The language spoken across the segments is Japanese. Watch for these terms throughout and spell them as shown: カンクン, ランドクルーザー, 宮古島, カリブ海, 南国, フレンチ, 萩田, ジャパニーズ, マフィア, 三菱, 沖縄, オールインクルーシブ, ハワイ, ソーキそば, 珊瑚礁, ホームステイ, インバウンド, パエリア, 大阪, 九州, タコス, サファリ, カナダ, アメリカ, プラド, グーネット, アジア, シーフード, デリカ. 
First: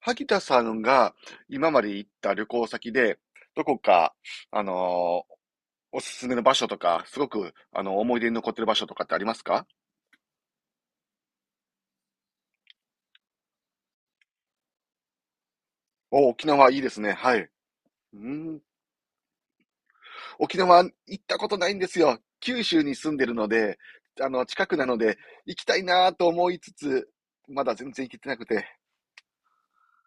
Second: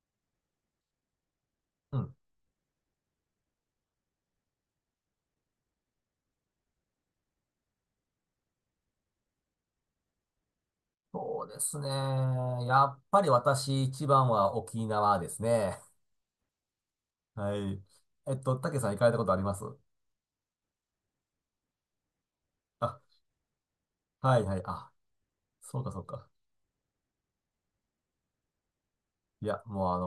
萩田さんが今までう行っん。た旅行先で、どこか、あのーおすすめの場所とか、すごく、思い出に残ってる場所とかってありますか？そうですね。やっぱり私一番は沖縄ですね。お、沖縄いいですね。はい。はい。うん。たけさん行かれたことあります沖縄行ったことないんですよ。九州にあ、住んでるので、あはいの、はい。近くなあ、ので、行きたそいうかそうなとか。思いつつ、まだ全然行けてなくて。いや、もうあ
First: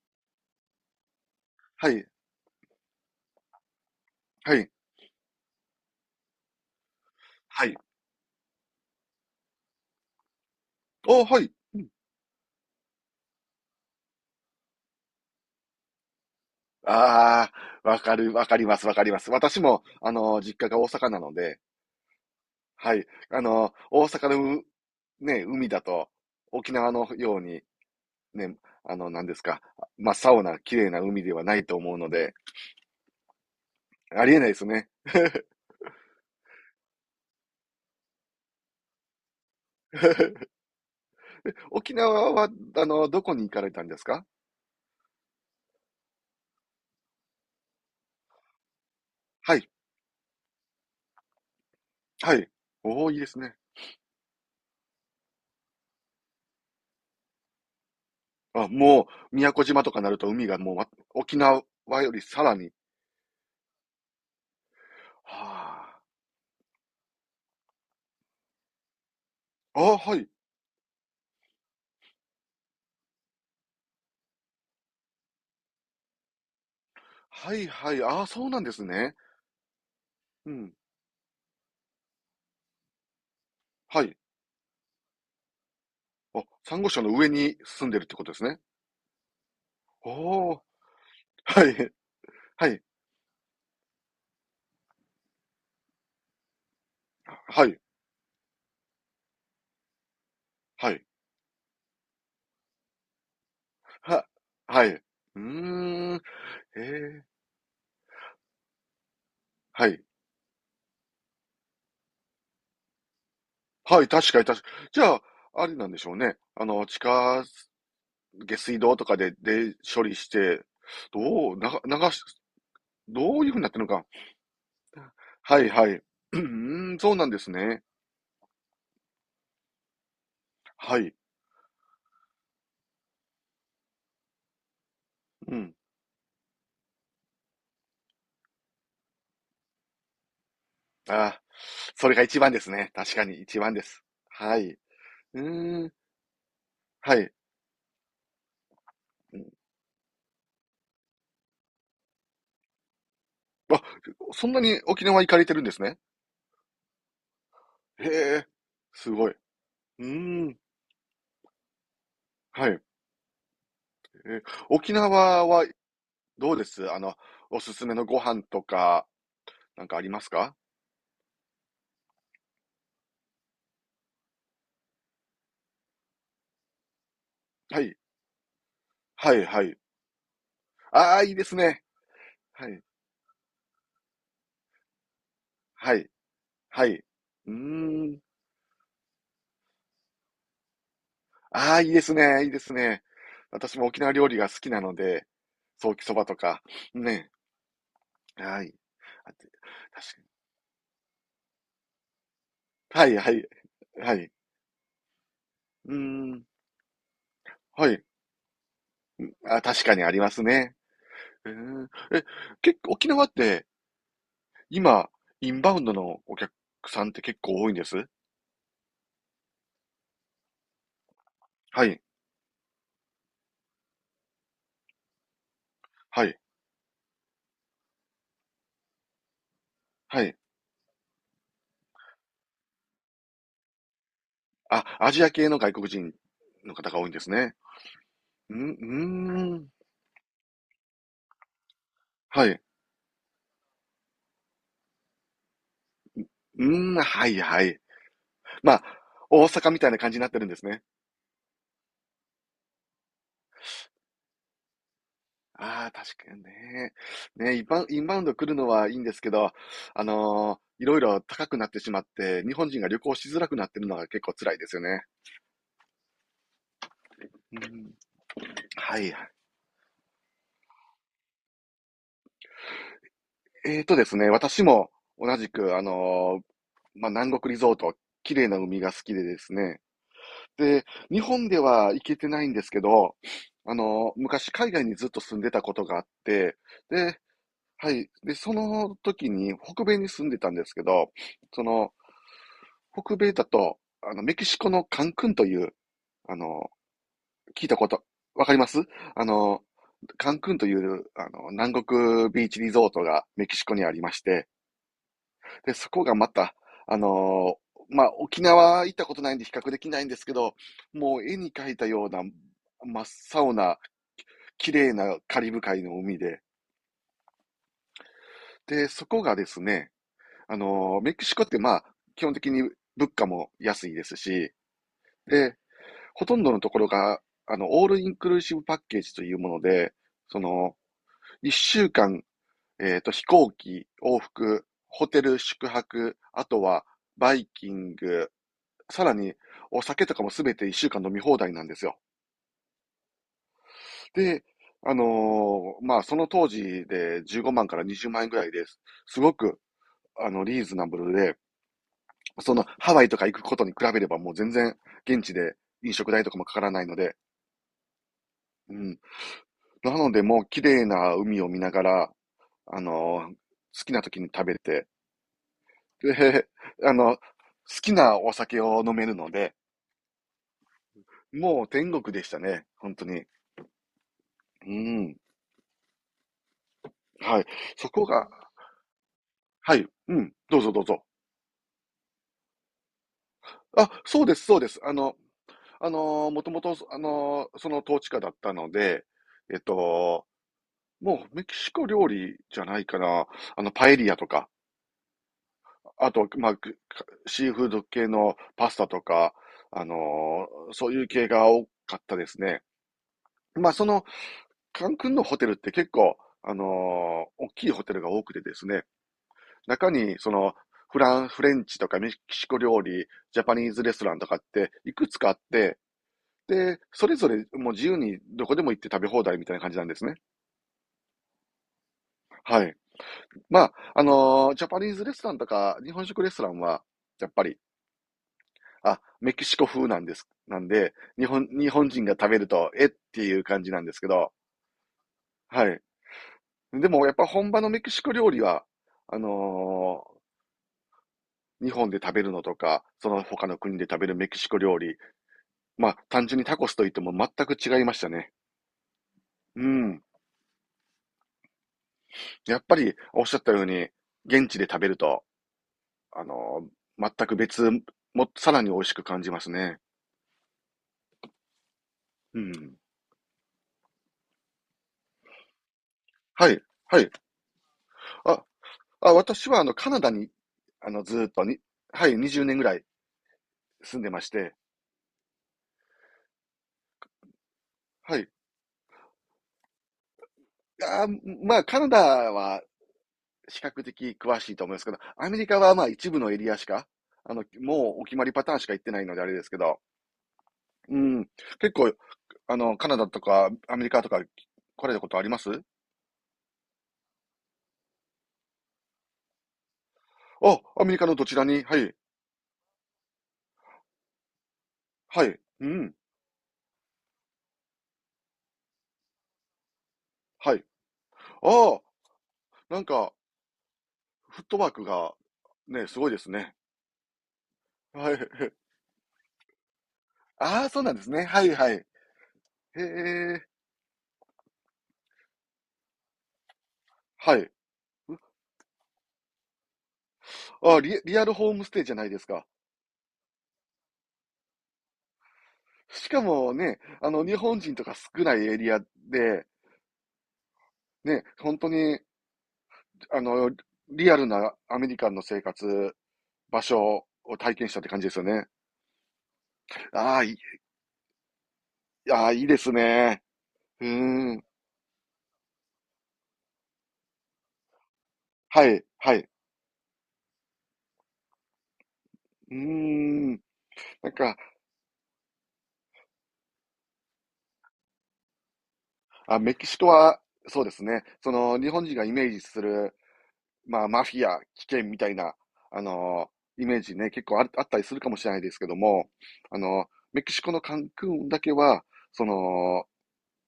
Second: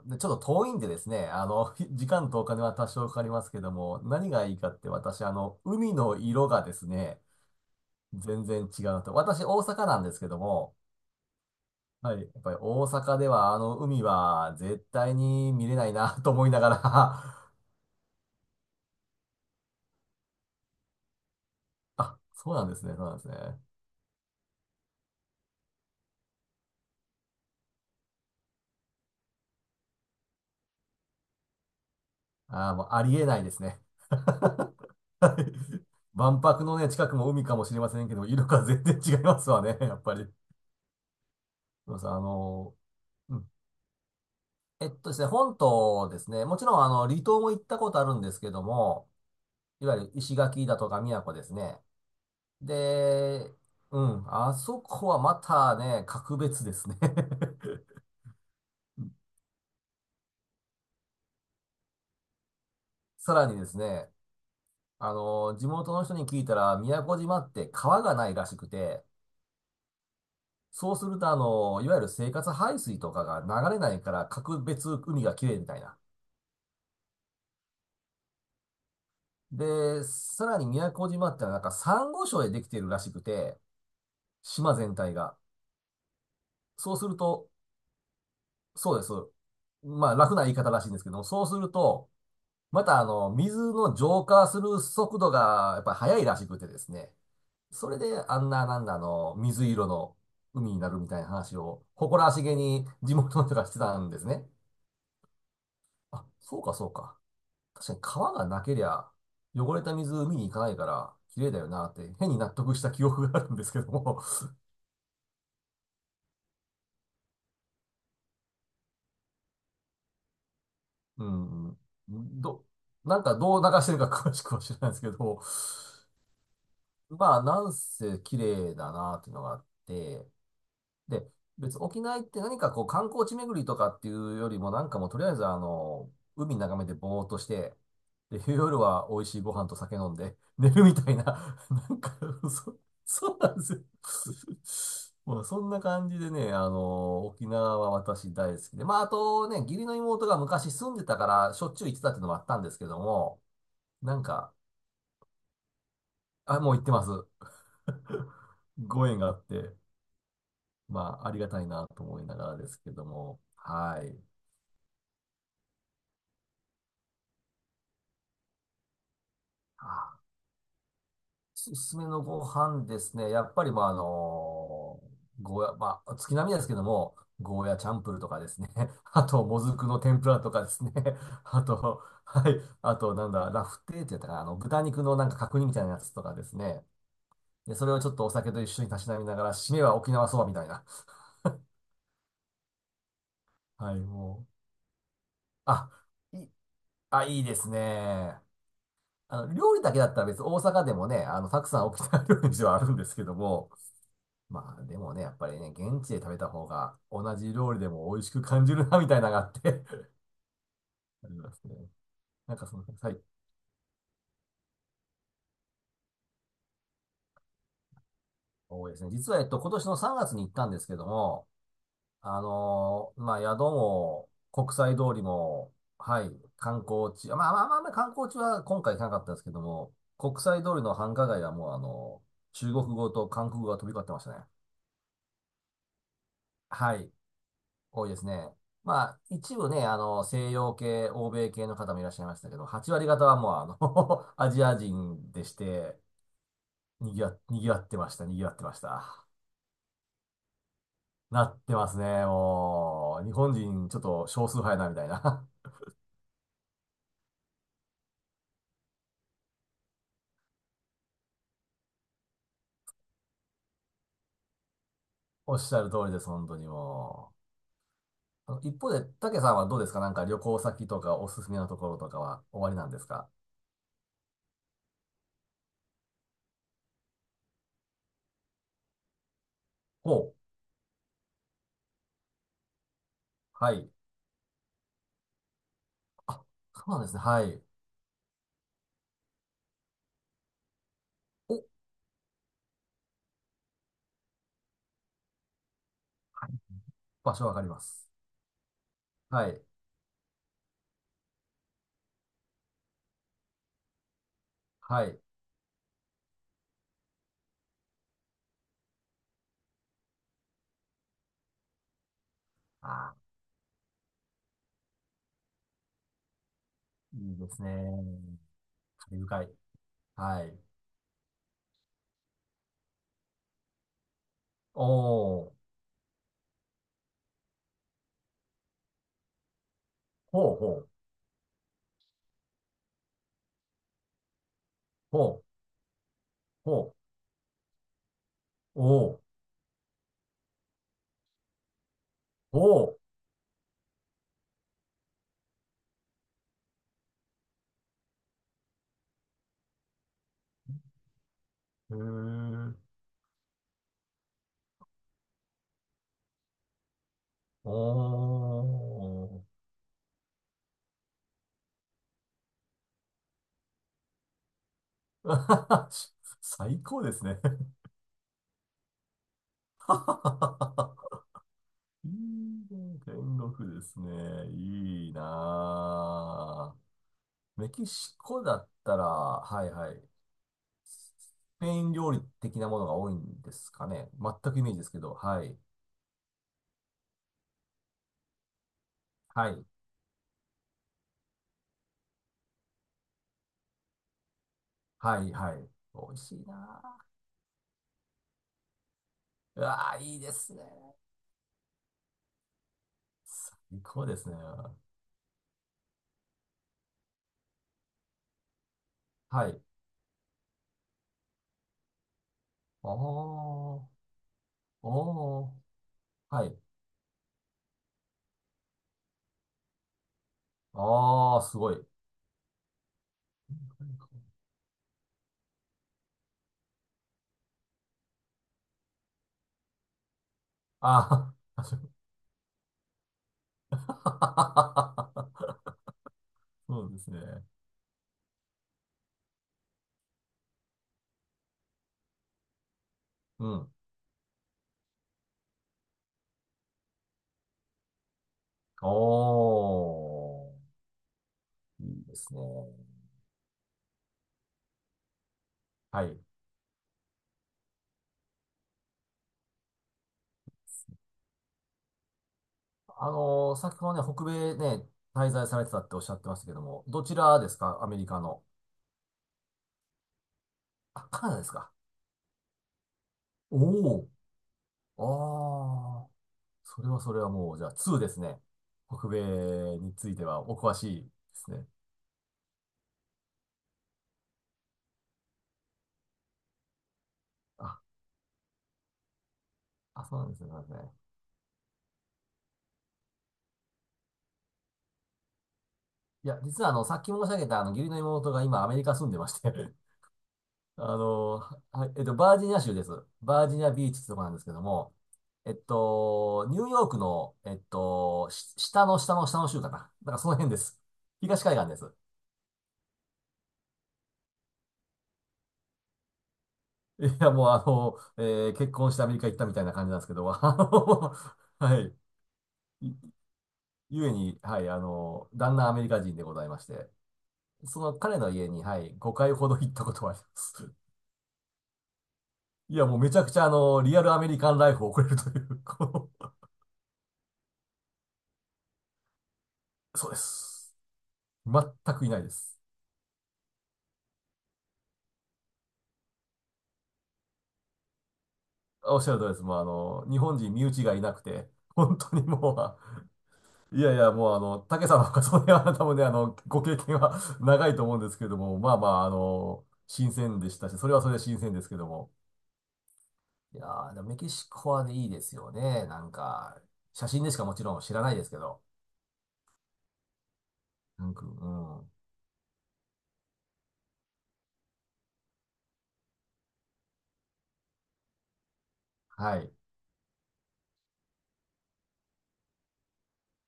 の、でちょっと遠いんでですね、はい、時間とお金は多少かかりますけども、何がはいいかい、って私、海の色がですね、はい。全然違うなと。私、大阪なんですけども、お、はい。はい。やっぱり大阪ではあの海は絶対に見れないな と思いながら あ あ、わかる、わかります、わかります。私も、あの、実家が大阪なので、あ、そうなんですはね、そい。うなんですね。あの、大阪のう、ね、海だと、沖縄のように、ね、あの、何ですか、真っ青な綺麗な海ではないと思うので、ああ、もうありえないですね。ありえないです ね。はい。万博のね、近くも海かもしれませんけど、色が全然違いますわね、やっぱり。沖そうそう、縄は、あの、どこうに行ん。かれたんですか？えっとですね、本島ですね、もちろん離島も行ったことあるんですけども、はい、いわゆる石垣だとか宮古ですね。はい。おお、いいですで、ね。うん、あそこはまたね、格別ですね。あ、も う、宮古島とかなると海がもう、ま沖縄よりさらに。さらにですね、地は元の人に聞いたら、宮古島って川がないらしくて、あ。あ、はい。そうすると、いわゆる生活排水とかが流れないから、格別海が綺麗みたいな。はいはい。あ、そうなんですね。で、さうらにん。宮古島ってのはなんかサンゴ礁でできているらしくて、はい。島全体が。あ、珊瑚そう礁すのる上と、に住んでるってことですね。そうです。おまあ、楽な言いお。方らしいんですけども、そうすはるい。と、はい。また水の浄化する速度がやっぱり速いらしくてですね。はい。それであんな、なんだ、水色の海になはるい。みたいな話を、誇らしげに地元の人がしてたんですは、ね。はい。うーん。へあ、そうか、そうか。え。確かに川がなけりゃ、汚れはたい。水海に行かないから、綺麗だよなって変に納得した記憶があるんですけどはい、も。確かに確かにじゃあ、あれなんでしょうね。あの、地下下水道とかで、で、処理して、うどう、なん、が流しど、なんかどういう風にどうなっ流てるのしてるか。か詳しくは知らないですけど、はいはい。うーん、そうなんまであ、すなんね。せ綺麗だなっていうのがあって、はい。で、別、沖縄行って何かこう観光地巡りとかっていうよりも、なんかもうとりあえずうん。海眺めてぼーっとして、で、夜は美味しいご飯と酒飲んで、寝るみたいな、ああ、なんそか、れが一番ですそ、ね。確かそうにな一んです番よ。です。はい。う まあ、そんなーん。感じでね、はい。沖縄は私大好きで、まあ、あうとん。ね、義理の妹が昔住んでたから、しょっちゅう行ってたっていうのもあったんですけども、あ、なんそんか、なに沖縄行かれてるんですね。あ、もう行ってます。へ え、ごす縁がごあい。って。うーん。まあ、ありがたいなと思いながらではすい。けども、はい。え、沖縄はどうですあの、おすすめのご飯とか、なんかありまあ、すか？おすすめのご飯ですね。やっぱり、まあ、ゴーヤ、まあ、月並みですけども、ゴーヤはチャい。ンプルとかですね。あはい、と、もはずい。くの天ぷらとかですね。ああ、いいで すあね。と、はい。はい、あと、なんだ、ラフテーってやったかな。豚肉のなんか角煮みたいなはやい、つとかですね。はい。うで、それをちょっーん。とお酒と一緒にたしなみながら、締めは沖縄そばみたいな。ああ、いいですね。いいですね。私もはい、沖縄料理もう。が好きなので、ソあ、ーキそばといい、か、あ、ね。いいですね。はい。あて料理だけだっ確たら別に大阪でもね、たくさん沖縄料理店はあるんでかに。すけはどい、も、はい、はい。まあでもね、やっぱりね、うー現地で食べん。た方が同じ料理ではい。も美味しく感じるな、みたいなのがあっあ、て 確かにありますね。ありえますね。ー、え、なんかそ結の、構沖はい、縄って今、インバウンドのお客さんって結構多いんです？多いですね。実は、今年の3月に行ったんですけども、はい、まあ宿も国際通りも、ははい、い、観光地、まあ観光地は今回行かなかったんですけども、はい。国際通りの繁華街はもう中国語と韓国語が飛び交ってましたね。あ、アジア系の外国人の方はが多いい。んですね。多いですね。うん、うまあ、ー一ん。部ね、西洋系、欧米系の方もいらっしゃいましはたい。けうど、8割方はもう、あの アジア人でして、ーん、はい、にはぎい。わってました、にぎわってまましあ、た。大阪みたいな感じになってるんですね。なってますね、もう。日本人、ちょっと少数派やな、みたいな。ああ、確かにね。ね、インバウインバウンド来るのはいいんですけど、いろいろ高くなってしまって、日本人が旅行しづらくなってるのが結構辛いですよね。おっしゃる通りです、本当にもうん、う。あの一方はで、い。竹さんはどうですかなんか旅行先とかおすすめのところとかは終わりなんですか？えーとですね、私も同じく、まあ、南国リゾート、綺麗な海が好きでですね、お、で、日本では行けてないんですけど、はあい。の、昔海外にずっと住んでたことがあって、そうなんですで、ね、はい。はい。で、その時に北米に住んでたんですけど、お、その、北米だと、あの、メキシコのカンクンという、あの、場所わか聞りいたまこと、す。わかります？あはの、い、カンクンという、あの、南国ビーチリゾートがメキシコにありまして、はい。で、そこがまた、あのまあ、沖縄行ったことないんで比較できないんですけど、もう絵に描いたような真っあ青な綺麗なカリブ海の海で、ー、いいですね。で、そこ愉がで快。すね、はい。メキシコってまあ、基本的に物価も安いですし、おで、ー、ほとんどのところが、あの、オールインクルーシブパッケージというもので、そほうほの、う、一週間、えっと、飛行機、往復、ホテほル、う、宿泊、あとほは、バイキング、う、さおらー、に、お酒とかもすべて1週間飲み放題なんですよ。ほで、あのまあ、その当時で15万から20万円ぐらいです。すごく、あの、リーズナブルで、う、へその、ー、ハワイとか行くことに比べればもう全然、現地で飲食代とかもかからないので、おうん。ー。なので、もう綺麗な海を見ながら、あのー好きな時に食べて、で、最 あ高での、好すね。きなお酒を飲めるので、もう天い国いでしたね、本ね、当に。天国ですね。ういいん。なはい。ぁ。メキそこシが、コだったら、はいはい。はい。うん。どうぞどうぞ。スペイン料理的なものが多いんですかあ、ね。そうです全そくうイでメージす。ですあけど、の、はい。もともと、その統治下だったので、はえっい。と、もうメキシコ料理じゃないかな。あの、パエリアとか、はいはい。あ美味と、しいまあ、くなかぁ。シーフード系のパスタとか、うあわぁ、いいでのすね。そういう系が多かったですね。まあ、最その、高ですね。カンクンのホテルって結構、あの、大きいホテルが多くてですね、はい。あ中に、その、フラン、フレンチとかメキシコ料あ、理、ジャパニーおズレストランとかって、いくつかあっー、て、はい。で、それぞれもう自由にどこでも行って食べ放題みたいな感じなんですね。ああ、すごい。はい。まあ、ジャパニーズレストランとか、日本食レストランは、やっぱり、あ、メキシコ風なんです。なんで、日あ本、あ、日本 人が食べると、えっていう感じなんですけど、はい。そでうでも、すやっね。ぱ本場のメキシコ料理は、あのー日本で食べるのとか、そのう他のん。国で食べるメキシコ料理、まあ、単純にタコスと言っても全く違いましたね。おうん。ー、いいですね。やっぱり、おっしゃったように、現地で食べると、はい。あのー全く別、も、さらに美味しく感じますね。うん。先ほどね、北米ね、滞在されてたっておっしゃってましたはけい、ども、はどい。ちらですかアメリカの。あ、あ、私は、あの、カナダに、あの、あ、ずカーっナダとですに、か？はい、20年ぐらいお住んお、でまして、ああ、それはそれはもう、じゃあ2ではすい。ね。北米についてはお詳しいあでー、すまあ、ね。カナダは比較的詳しいと思いますけど、アメリカはまあ一部のエリアしか、あの、あ、もうお決まりパターンしか行ってないのであれですけど、あ、そうなんですね。そうなんですね。うん。結構、あの、カナダとかアメリカとか来られたことあります？いや、実はあの、さっき申し上げたあの、義理の妹が今アメリカ住んでまして あ、アメあリカのどちの、らにははい、い。バージニア州です。バージニアビーチってとこなんですけども、はい。うん。ニューヨークの、下の下の下の州かな。なんかその辺はでい。す。東海岸あであ、す。なんか、フットワークが、ね、すごいですね。いや、もうあの、はい。結婚してアメリカ行ったみたいな感じなんですけど、あああ、そうなんですの、ね。はい ははい。い。へいえ。ゆえに、はい、旦那アメリカ人でございまして、はい。その彼の家に、はい、5回ほど行ったことはあります。あ、リ、リアルホームステイじゃないですか。いや、もうめちゃくちゃリアルアメリカンライフを送れるという、しこかもね、あの、日本人とか少ないエリアで、う、そうです。ね、本当全に、くいないです。あの、リアルなアメリカンの生活、場所を体験したって感じですよね。おっしゃる通りです。もうあ日あ、い本人身内がいなくて、本当にああ、いいもでうすあ、ね。いうやいや、もーうん。竹さんの方がそれは多分ね、ご経験は 長いと思うんですけれども、はまあい、まあ、はい。新鮮でしたし、それはそれで新鮮ですけども。うーん。いやー、でもなんメキか、シコはね、いいですよね。なんか、写真でしかもちろん知らないですけど。あ、メキシコは、そうですね。なんか、うその、日本ん。人がイメージする、まあ、マフィア、危険みたいな、あの、イメージね、結構あ、あったりするかもしれないですけども、はい。あの、メキシコのカンクンだけは、その、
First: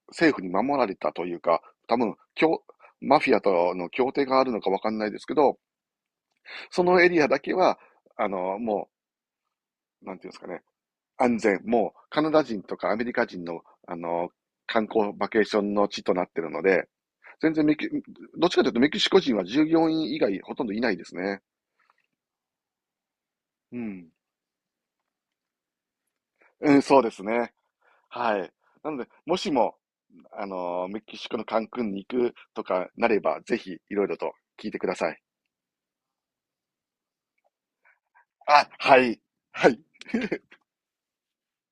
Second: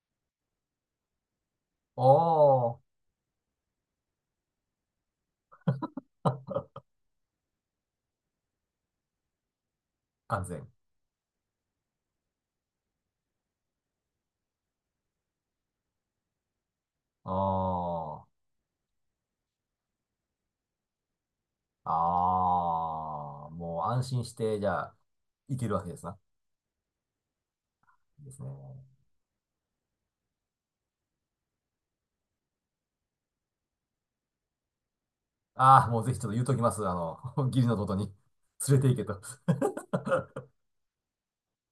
政府に守られたというか、多お分、協ー、マフィアとの協定があるのかわかんないですけど、そのエリアだけは、あの、もう、なんていうんです安かね、全。安全、もうカナダ人とかアメリカ人の、あの、観光バケーションの地となっているので、全然メキ、ああ。どっちかというとメキシコ人は従業員以外ほとんどいないですね。ああ、うもう安ん。心して、じゃあ、いけるわけですな。うん、そうですね。いいではすね。い。なので、もしも、あの、メキシコのカンクンに行くとかなれば、ぜひいろいろと聞いてください。ああ、もうぜひちょっと言うときます。あの、義理の弟にあ、連れて行はけい。と。はい。